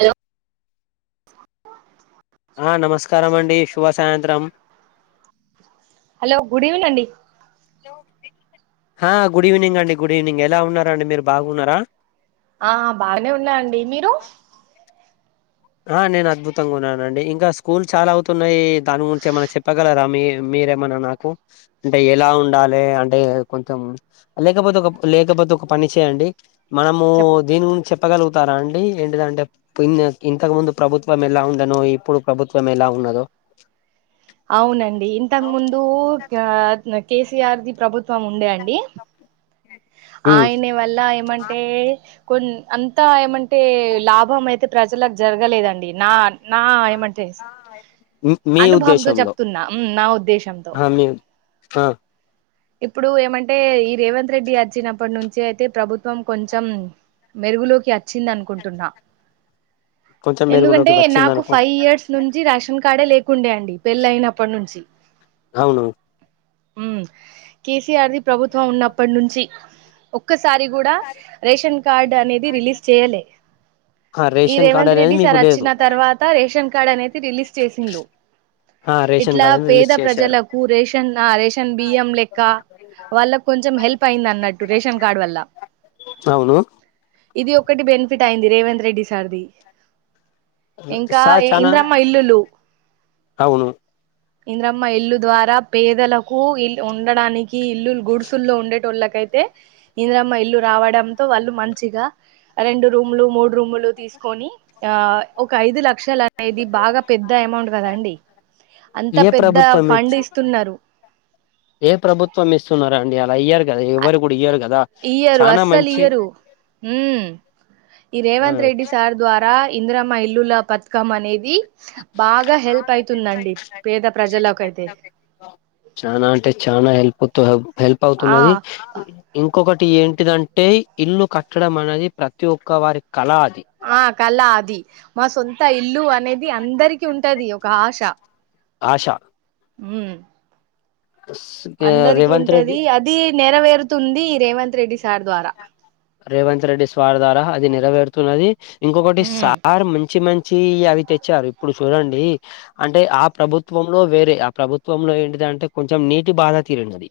Hello ఆ నమస్కారం అండి శుభ సాయంత్రం హలో గుడ్ ఈవిని అండి హా గుడ్ ఈవినింగ్ అండి గుడ్ ఈవినింగ్ ఎలా ఉన్నారా అండి మీరు బాగున్నారా ఆ బాగానే ఉన్నా అండి మీరు ఆ నేను అద్భుతంగా ఉన్నానండి ఇంకా స్కూల్ చాలా అవుతున్నాయి దాని గురించి ఏమైనా చెప్పగలరా మీ మీ మీరేమన్నా నాకు అంటే ఎలా ఉండాలి అంటే కొంచెం లేకపోతే ఒక లేకపోతే ఒక పని చేయండి మనము చెప్ దీని గురించి చెప్పగలుగుతారా అండి ఏంటిదంటే పిన్ ఇంతకు ముందు ప్రభుత్వం ఎలా ఉండనో ఇప్పుడు ప్రభుత్వం ఎలా ఉన్నదో అవునండి ఇంతకు ముందు కే. సీ. ఆర్. ది ప్రభుత్వం ఉండే అండి ఓకే ఆయన వల్ల ఏమంటే కొన్ అంతా ఏమంటే లాభం అయితే ప్రజలకు జరగలేదండి నా నా ఏమంటే మీ అనుభవంతో ఉద్దేశంలో చెప్తున్నా ఉమ్, నా ఉద్దేశంతో ఆ మీ ఆ ఇప్పుడు ఏమంటే ఈ రేవంత్ రెడ్డి వచ్చినప్పటి నుంచి అయితే ప్రభుత్వం కొంచెం మెరుగులోకి వచ్చింది అనుకుంటున్నా కొంచెం మెరుగులోకి ఎందుకంటే నాకు వచ్చిందనుకో ఫైవ్ ఇయర్స్ నుంచి రేషన్ కార్డే లేకుండే అండి పెళ్ళయినప్పటి నుంచి అవును మ్మ్ కే. సీ. ఆర్. ది ప్రభుత్వం ఉన్నప్పటి నుంచి ఒక్ ఒక్కసారి కూడా రేషన్ కార్డ్ అనేది రిలీజ్ చేయలే ఆ ఈ రేషన్ కార్డ్ రేవంత్ అనేది రెడ్డి మీకు సార్ లేదు వచ్చిన తర్వాత రేషన్ కార్డు అనేది రిలీజ్ చేసిల్లు ఆ రేషన్ ఇట్లా కార్డ్ అనేది పేద రిలీజ్ చేశారు ప్రజలకు రేషన్ ఆ రేషన్ బియ్యం లెక్క వాళ్ళకు కొంచెం హెల్ప్ అయింది అన్నట్టు రేషన్ కార్డ్ వల్ల అవును ఇది ఒక్కటి బెనిఫిట్ అయింది రేవంత్ రెడ్డి సార్ది ఇంకా సార్ చానా ఇంద్రమ్మ ఇల్లులు అవును ఇంద్రమ్మ ఇల్లు ద్వారా పేదలకు ఇల్ ఉండడానికి ఇల్లులు గుడుసుల్లో ఉండేటోళ్ళకైతే ఇంద్రమ్మ ఇల్లు రావడంతో వాళ్ళు మంచి మంచిగా రెండు రూమ్ లు మూడు రూమ్ లు తీసుకొని ఆ ఒక ఐదు లచ్ లక్షలు అనేది బాగా పెద్ద అమౌంట్ కదా అండి అంత ఏ పెద్ద ప్రభుత్వం ఫండ్ ఇచ్చి ఇస్తున్నారు ఏ ప్రభుత్వం ఇస్తున్నారండి అలా ఇయ్యరు కదా ఎవ్వరు కూడా ఇయ్యరు కదా ఇయ్యరు చానా అస్సలు మంచి ఇయ్యరు మ్మ్ ఈ ఆ రేవంత్ రెడ్డి సార్ ద్వారా ఇంద్రమ్మ ఇల్లుల పతకం అనేది బాగా హెల్ప్ అయితుందండి పేద ప్రజలకైతే చానా అంటే చానా హెల్ప్ కొత్తగా హెల్ప్ ఆ అవుతున్నది ఇంక్ ఇంకొకటి ఏంటిదంటే ఇల్లు కట్టడం అనేది ప్రతి ఒక్క వారికి ఆ కలా అది మాసొంత్ సొంత ఇల్లు అనేది అందరికి ఉంటది ఒక ఆశ ఆశ మ్మ్ అందరికి రేవంత్ రెడ్డి ఉంటది అది నెరవేరుతుంది రేవంత్ రెడ్డి సార్ ద్వారా రేవంత్ రెడ్డి స్వార్ ద్వారా అది నెరవేరుతున్నది ఇంకొకటి ఉమ్ సార్ మంచి మంచి చ్చి అవి తెచ్చారు ఇప్పుడు చూడండి అంటే ఆ ప్రభుత్వంలో వేరే ఆ ప్రభుత్వంలో ఏంటిది అంటే కొంచెం నీటి బాధ తీరిండది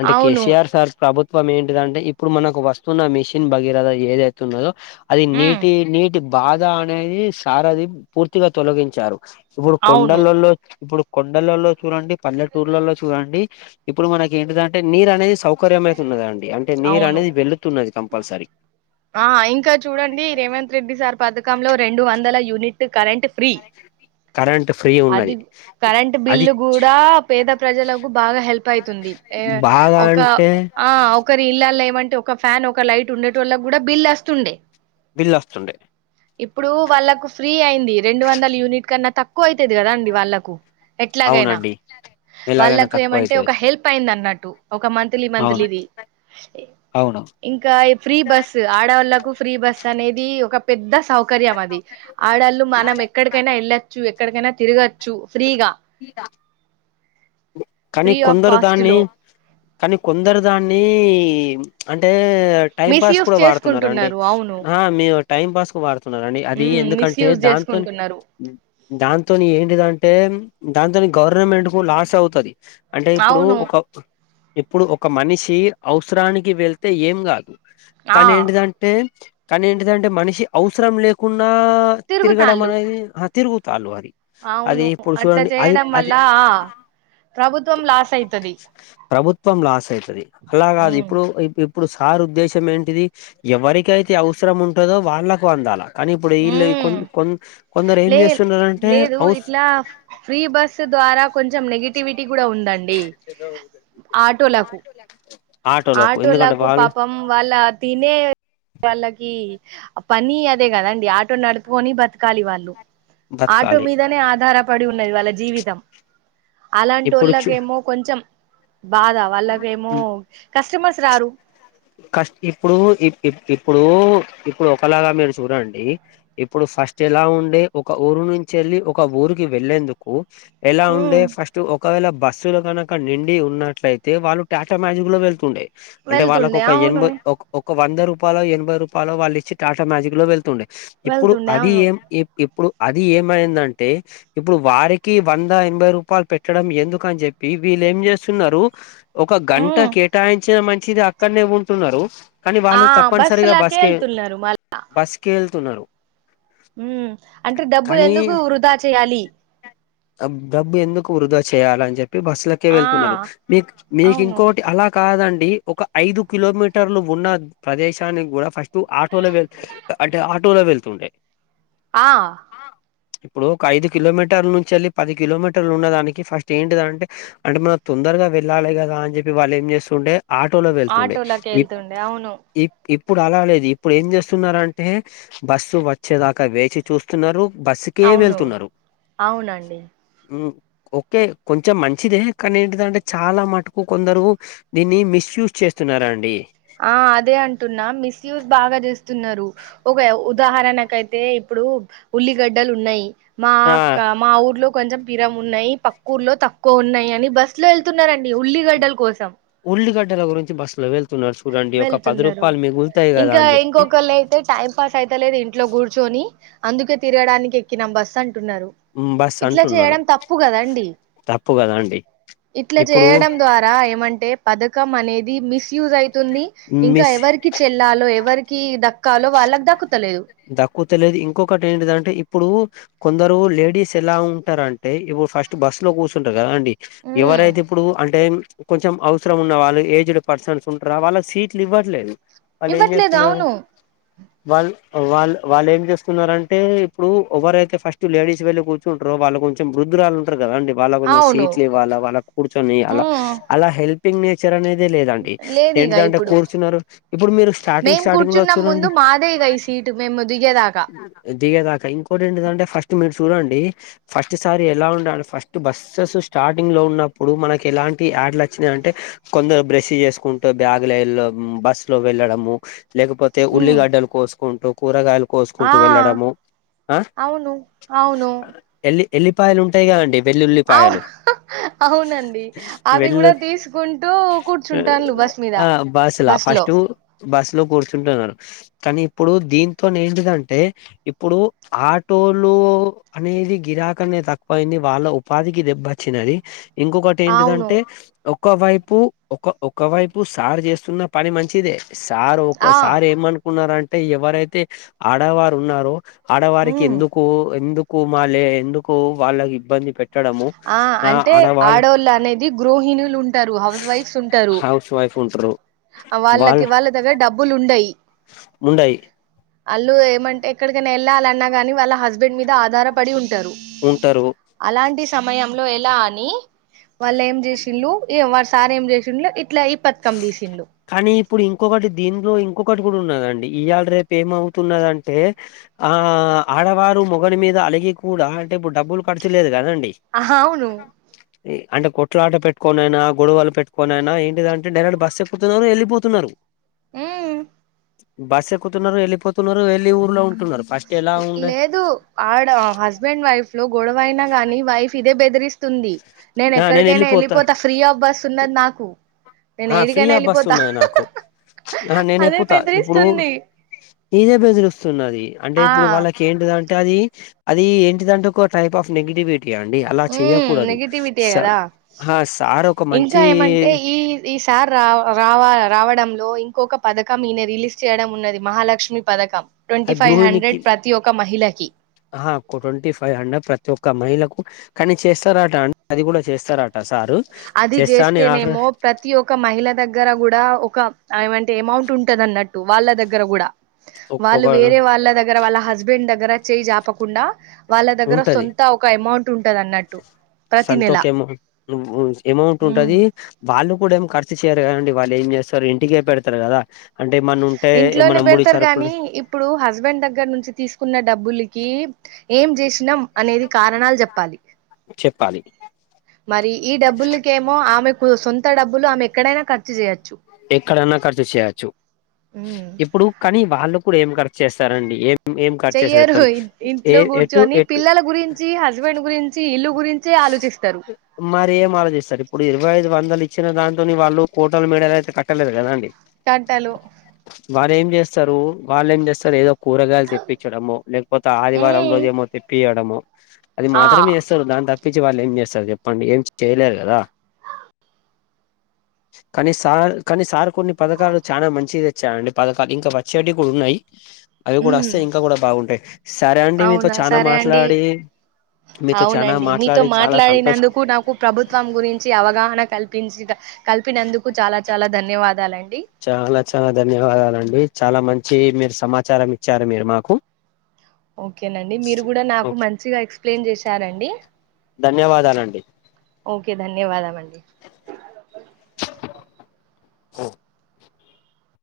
అంటే అవును కేసీఆర్ సార్ ప్రభుత్వం ఏంటిదంటే ఇప్పుడు ఇప్పుడు మనకు వస్తున్న మిషిన్ భగీరథ ఏదైతున్నదో అది ఉమ్ నీటి నీటి బాధ అనేది సారథి పూర్తిగా తొలగించారు ఇప్పుడు అవును కొండలలో ఇప్పుడు కొండలలో చూడండి పల్లెటూర్లలో చూడండి ఇప్పుడు మనకి ఏంటిదంటే నీరు అనేది సౌకర్యం అయితున్నదండి అంటే నీరు అనేది వెళుతున్నది కంపల్సరీ ఆ ఇంకా చూడండి రేవంత్ రెడ్డి సార్ పథకంలో రెండు వందల యూనిట్ కరెంట్ ఫ్రీ కరెక్ష అది కరెంట్ అది బిల్లు కూడా పేద ప్రజలకు బాగా హెల్ప్ అయితుంది బాగా ఒక అంటే ఆ ఒకరి ఇల్లాల ఏమంటే ఒక ఫ్యాన్ ఒక లైట్ ఉండేటోళ్లకు కూడా బిల్ వస్తుండే బిల్ వస్తుండే ఇప్పుడు వాళ్ళలకు ఫ్రీ అయింది రెండు వందల యూనిట్ కన్నా తక్కువ అవుతది కదా అండి వాళ్ళకు ఎట్లాగైనా అవునండి ఎలాగైనా వాళ్ళకు తక్కువ ఏమంటే అయితది ఒక హెల్ప్ అయింది అన్నట్టు ఒక మంత్లీ అవును మంత్లీది అవును ఇంకా ఫ్రీ బస్సు ఆడవాళ్ళలకు ఫ్రీ బస్ అనేది ఒక పెద్ద సౌకర్యం అది ఆడళ్ళు మనం ఎక్కడికైనా వెళ్ళొచ్చు ఎక్కడికైనా తిరగచ్చు ఫ్రీగా కానీ ఫ్రీ ఆఫ్ కొందరు కాస్ట్ దాన్ని లో కానీ కొందరు దాన్ని అంటే టైం పాస్ మిస్యూజ్ కూడా వాడుతున్నారండీ చేసుకుంటున్నారు అవును మీరు టైం పాస్ కు వాడుతున్నరు అది ఉమ్ ఎందుకంటే మిస్యూజ్ దాంతోని చేసుకుంటున్నారు దాంతోని ఏంటిదంటే దాంతో గవర్నమెంట్ కు లాస్ అవుతది అంటే ఇప్పుడు అవును ఒక ఇప్పుడు ఒక మనిషి అవసరానికి వెళ్తే ఏం కాదు ఆ కానీ ఏంటిదంటే కానీ ఏంటిదంటే మనిషి అవసరం లేకుండా లేకున్నా తిరుగుతాళ్ళు తిరగడమనేది ఆ తిరుగుతల్ అది అవును ఇప్పుడు అట్లా చూడండి అది చేయడం అది వల్ల ఆ ప్రభుత్వం లాస్ అయితది ప్రభుత్వం లాస్ అయితది అలా గాదు ఉమ్ ఇప్పుడు ఇప్పుడు సార్ ఉద్దేశం ఏంటిది ఎవరికైతే అవసరం ఉంటుదో వాళ్ళకు అందాలా కానిప్పుడు వీల్ ఉమ్ కొన్ కొం లే లేదు ఇట్లా ఫ్రీ బస్ ద్వారా కొంచెం నెగిటివిటీ కూడా ఉందండి ఆటోలకు ఎందుకంటే ఆటోలకు వాళ్ళు పాపం వాళ్ళ తినే వాళ్ళకి పని అదే కదండి ఆటో నడుపుకొని బతకాలి వాళ్ళు ఆటో బతకాలి మీదనే ఆధార పడి ఉన్నది వాళ్ళ జీవితం అలాంటి ఇప్పుడు చూ వాళ్ళకేమో కొంచెం బాధా వాళ్ళకేమో కస్టమర్స్ రారు కస్ట్ ఇప్పుడు ఇప్పుడు ఇపు ఇప్పుడు ఒకలాగా మీరు చూడండి ఇప్పుడు ఫస్ట్ ఎలా ఉండే ఒక ఊరు నుంచి వెళ్ళి ఒక ఊరికి వెళ్ళేందుకు ఎలా ఉండే ఉమ్ ఫస్ట్ ఒక ఒకవేళ బస్సులు కనుక నిండి ఉన్నట్లయితే వాళ్ళు టాటా మ్యాజిక్ లో వెళ్తుండే అంటే వాళ్ళకు వెళ్తుండే ఒక అవును ఎనభై ఒక ఒక వంద రూపాయలో ఎనభై రూపాయలో వాళ్ళు ఇచ్చి టాటా మ్యాజిక్ లో వెళ్తుండే ఇప్పుడు వెళ్తుండే అది అవును ఏం ఏం ఇప్పుడు అది ఏమైందంటే ఇప్పుడు వారికి వంద ఎనభై రూపాయలు పెట్టడం ఎందుక అని చెప్పి వీళ వీళ్లు ఏం చేస్తున్నారు ఒక గంట ఉమ్ కేటాయించిన మంచిది అక్కడనే ఉంటున్నారు కానీ ఆ వాళ్ళు తప్పనిసరిగా బస్సులాకే బస్కి వెళ్తున్నారు మళ్ బస్కి వెళ్తున్నారు ఉమ్ అంటే డబ్బులు కానీ ఎందుకు వృధా చేయాలి డబ్బు ఎందుకు వృధా చెయ్యాలని బస్సుల కే ఆ వెళ్తున్నారు మీకు మీకు అవును ఇంకోటి అలా కాద డి ఒక ఐదు కిలోమీటర్లు ఉన్న ప్రదేశానికి కూడా ఫస్ట్ ఆటోలో వెళ్ అంటే ఆటోలో వెళ్తుండే ఆ ఇప్పుడు ఒక ఐదు కిలోమీటర్ల నుంచి వెళ్ళి పది కిలోమీటర్లు ఉన్న దానికి ఫస్ట్ ఏంటిది అంటే అంటే మనం తొందరగా వెళ్ళాలి కదా అని చెప్పి వాళ్ళ ఏ ఎం చేస్తుండే ఆటోలో వెళ్తుండే ఆటోలకి ఇ వెళ్తుండే అవును ఇ ఇ ఇప్పుడు అలా లేదు ఇప్పుడు ఏం చేస్తున్నారు అంటే బస్సు వచ్చేదాకా వేచి చూస్తున్నారు బస్సుకే అవును వెళ్తున్నారు అవునండి ఉమ్, ఓకే కొంచెం మంచిదే కానీ ఏంటిదంటే చాలా మటుకు కొందరు దీన్ని మిస్యూస్ చే చేస్తున్నారా అండి ఆ అదే అంటున్నా మిస్యుజ్ బాగా చే స్తున్నారు ఒక ఉదాహరణకు అయితే ఇప్పుడు ఉల్లిగడ్డలు ఉన్నాయి మా ఆ మా ఊర్లో కొంచెం పిరం ఉన్నాయి పక్క ఊర్లో తక్కువ ఉన్నాయి అని బస్సు లో వెళ్తున్న రండి ఉల్లిగడ్డల కోసం ఉల్లిపాయల గురించి బస్సు లో వెళ్త చూడండి ఒక పది వెళ్తున్నారు రూపాయలు మీగులు ఇంకా ఇంకొకళ్ళు అయితే టైం పాస్ అయితే లేదు ఇంట్లో కూర్చొని అందుకే తిరగడానికి ఎక్కినం బస్ అం టున్నారు ఉమ్, బస్ ఇట్లా అంటున్నారు చేయడం తప్పు కదా అండి తప్పు కదా అండి ఇట్లా ఇప్పుడు చేయడం ద్వారా ఏమంటే పథకం అనేది మిస్యూజ్ అయితుంది ఇంకా మిస్ ఎవరికి చెల్లాలో ఎవరికి ద కాలవ వాలాను తాకు దక్కుత లేదు ఇంకొకటి ఏంటిదంటే ఇప్పుడు కొందరు లేడీస్ ఎలా ఉంటారు అంటే ఇప్పుడు ఫస్ట్ బస్సు లో కూర్చుంటారు కదా అండి ఉమ్ ఎవరైతే ఇప్పుడు అంటే కొంచెం అవసరం ఉన్న వాళ్ళు ఏజ్డ్ పర్సన్స్ ఉంటారా వాళ్ళకి సీట్లు ఇవ్వట్లేదు ఇవ్వట్లేదు అవును వాళ్లు వాళ్ళు వాళ్ళు ఎం చేస్తున్నారంటే ఇప్పుడు ఎవరైతే ఫస్ట్ లేడీస్ వెళ్ళి కూర్చుంటారో వాళ్ళు కొంచెం వృద్ధురాలు ఉంటారు కద కదండి వాళ్ళ కొంచెం అవును సీట్లు ఇవ్వాల వాళ్ళని కూర్చొనియ్యాలా ఉమ్ అలా హెల్పింగ్ నేచర్ అనేది ఇదే లేదండి లేదు ఇగ ఏంటిదంటే ఇప్పుడు కూర్చున్నారు ఇప్పుడు మీరు స్టార్టింగ్ స్టార్టింగ్ లో చూడండి అంటే మేము దిగేదాకా దిగేదాకా ఇంకోటి ఏంటంటే ఫస్ట్ మీ చూడండి ఫస్ట్ సారి ఎలా ఉండ లో ఫస్ట్ బస్సెస్ స్టార్టింగ్ లో ఉన్నప్పుడు మనకి ఎలాంటి బ్యాడ్ల్ వచ్చినీ అంటే కొందరు బ్రష్ చేసుకుంటూ బ్యాగ్ లో వెళ్ళడం బస్సు లో వెళ్ళడము లేకపోతే ఉమ్ ఉల్లిగడ్డలు కోసుకుంటూ కూరగాయలు ఆ కోసుకుంటూ వెళ్ళడము ఆ అవును అవును ఎల్లి ఎల్లిపాయలు ఉంటాయిగా అండి వెల్లుల్లి అవు పాయలు అవునండి అవి కూడా తీసుకుంటూ కూర్చుంటాను బస్ మీద ఆ బస్సులా బస్ లో ఫస్ట్ బస్ లో కూర్చుంటున్నారు కానీ ఇప్పుడు దీని ఏంటిదంటే ఇప్పుడు ఆటోలు అనేది గిరాకనే తక్కువయింది వాళ్ళ ఉపాధికి దెబ్బచ్చినది ఇంకొకటి అవును ఏంటిదంటే ఒక వైపు ఒక ఒక వైపు సారు చేస్తున్న పని మంచిదే సార్ ఒక ఆ సార్ ఏమనుకున్నారంటే ఎవరైతే ఆడవారు ఉన్నారో ఆడవారికి ఉమ్ ఎందుకు ఎందుకు మళ్ళి ఎందుకు వాళ్ళకి ఇబ్బంది పెట్ ఆ అంటే ఆడళ్ళు అనేది గృోహిణులు ఉండ టారు హౌస్ వైఫ్స్ ఉంటారు హౌస్ వైఫ్ ఉంటారు వాళ్ళకి వాళ్ళ దగ్గర డబ్బులు ఉండయి ముండయి వాళ్ళు ఏమంటే ఎక్కడికైనా వెళ్ళాలన్నా గాని వాళ్ళ హస్బెండ్ మీద ఆధారపడి ఉంటు టరు ఉంటారు అలాంటి సమయంలో ఎలా అని వాళ్ళు ఏం చేసిళ్లు వాళ సార్ ఏం చేసిళ్లు ఇట్లా పథకం తీసిండ్లు కానీ ఇప్పుడు ఇంకొకటి దీంట్లో ఇంకొక ఒకటి కూడా ఉన్నదండి ఈవాళ రేపు ఏమవుతున్నదంటే ఆ ఆడవారు మొగని మీద అలిగీ కూడా అంటే ఇప్పుడు డబ్బులు ఖర్చులేదు కదండి ఆహా అవును అంటే కొట్లా ఆట పెట్టుకోనైనా గొడవలు పెట్టుకోనైనా ఏంటిదంటే అంటే డైరెక్ట్ బస్ ఎక్కుతున్నారు వెళ్ళిపోతున్నారు ఉం బస్సు ఎక్కుతున్నారు వెళ్ళిపోతున్నారు వెళ్లి ఊర్లో ఉ లేదు ఆడ హస్బెండ్ వైఫ్ లో గొడవైనా గానీ వైఫ్ ఇదే బెదిరిస్త తుంది నేను ఆ ఎక్కడికైనా వెళ్ళిపోతా వెళ్ళిపోత ఫ్రీ ఆఫ్ బస్ ఉన్నది నాకు నేను ఆ ఫ్రీ ఏడికైనా ఆ బస్ వెళ్ళిపోతా ఉన్నాది నాకు ఆ నేను అదే ఎక్కుతా ఇప్పుడు బెదిరిస్తుంది ఇదే బెదిరుస్తున్నది అంటే ఆ ఇప్పుడు వాళ్ళకి ఏంటిదంటే అది అది ఏంటిదంటే ఒక టైప్ ఆఫ్ నెగిటివిటీ అండి అలా ఉమ్ చెయకూడదు నెగిటివిటీయే స కదా హా సార్ ఒక మంచి సార్ రా రావ రావడంలో ఇంకొక పథకం ఈయన రిలీజ్ చేయడం ఉన్నది మహాలక్ష్మి పథకం ట్వంటీ అది ఫైవ్ గృహిణకి హండ్రెడ్ ప్రతి ఒక్క మహిళకి ఆహా ట్వంటీ ఫైవ్ హండ్రెడ్ ప్రతి ఒక్క ఒక మహిళకు కానీ చేస్తారట అండి అది కూడా చేస్తారట సారు అది చేస్తా అని ఆర్డర్ చేస్తేనేమో ప్రతి ఒక్క మహిళ దగ్గర కూడా ఒక ఏమంటే అమౌంట్ ఉంటది అన్నట్టు వాళ్ళ దగ్గర కూడా ఒక వాళ్ళు వేరే వాళ్ళ దగ్గర వాళ్ళ హస్బెండ్ దగ్గర చేయి జాపకుండా వాళ్ళ దగ్గర సొంత ఒక అమౌంట్ ఉంటది అన్నట్టు ప్రతి నెల సొంతక ఎమో అమౌంట్ ఉంటది ఉమ్ వాళ్ళు కూడా ఏమ్ కర్చు చేయ్యరు కదండి వాళ్ళు ఏం చేస్తారు ఇంటికే పెడతారు కదా అంటే ఏమన్నా ఉంటే ఇంట్లోనే ఏమన్నా ముడి పెడతారు గాని సరుకులు ఇప్పుడు హస్బెండ్ దగ్గర నుంచి తీసుకున్న డబ్బులికి ఏం చేసినాం అనేది కారణాలు చెప్పాలి చెప్పాలి మరి ఈ డబ్బులకేమో ఆమెకు సొంత డబ్బులు ఆమె ఎక్కడైనా ఖర్చు చేయొచ్చు ఎక్కడన్నా ఖర్చు చేయచ్చు ఉమ్ ఇప్పుడు కానీ వాళ్ళు ఇప్పుడు ఏం ఖర్చు చేస్తారండి ఏమ్ ఏం కర్చు చేసారు చెయ్యరు ఎప్పుడన్నా ఏ ఇంట్లో ఎటు కూర్చొని ఎటు పిల్లల గురించి హస్బెండ్ గురించి ఇల్లు గురించే ఆలోచిస్తారు మరి ఏం ఆలోచిస్తారు ఇప్పుడు ఇరవై ఐదు వందలు ఇచ్చిన దాంతోని వాళ్ళు కోటలు మే డలు అయితే కట్టలేదు కధ అండి తట్టలు వాళ్ళు ఏం చేస్తారు వాళ్ళు ఏం చేస్తారు ఏదో కూరగాయలు తెప్పించడమో లేకపోతే ఆదివారం ఉమ్ రోజు ఏమో తెప్పి డమో అది ఆ మాత్రమే చేస్తరు దాని తప్ప తప్పించి వాళ్ళు ఏం చేస్తారు చెప్పండి ఏం చేయలేరు కదా కానీ సార్ కనీ సార్ కొన్ని పథకాలు చాలా మంచిది తెచ్చారండి పథకాలు ఇంకా వచ్చేటివి కూడా ఉన్నాయి అవి కూడా వస్తే ఉమ్ ఇంకా కూడా బాగుంటాయి సరే అండి మీతో అవునా చానా సరే అండి మాట్లాడి మీతో చానా అవునండి మీ మీతో మాట్లాడి చాలా సంతోషం మాట్లాడినందుకు నాకు ప్రభుత్వం గురించి అవగాహన కల్పించి కల్పినందుకు చాలా చాలా ధన్యవాదాలండి చాలా చాలా ధన్యవాదాలండి, చాలా మంచ్ చీ మీరు సమాచారం ఇచ్చారు మీరు మాకు ఓకేనండి మీరు గూడ నాకు ఓకే మంచిగా ఎక్స్ప్లెయిన్ చేశారండి. ధన్యవాదాలండి. ఓకే ధన్యవాదమండి. ఉమ్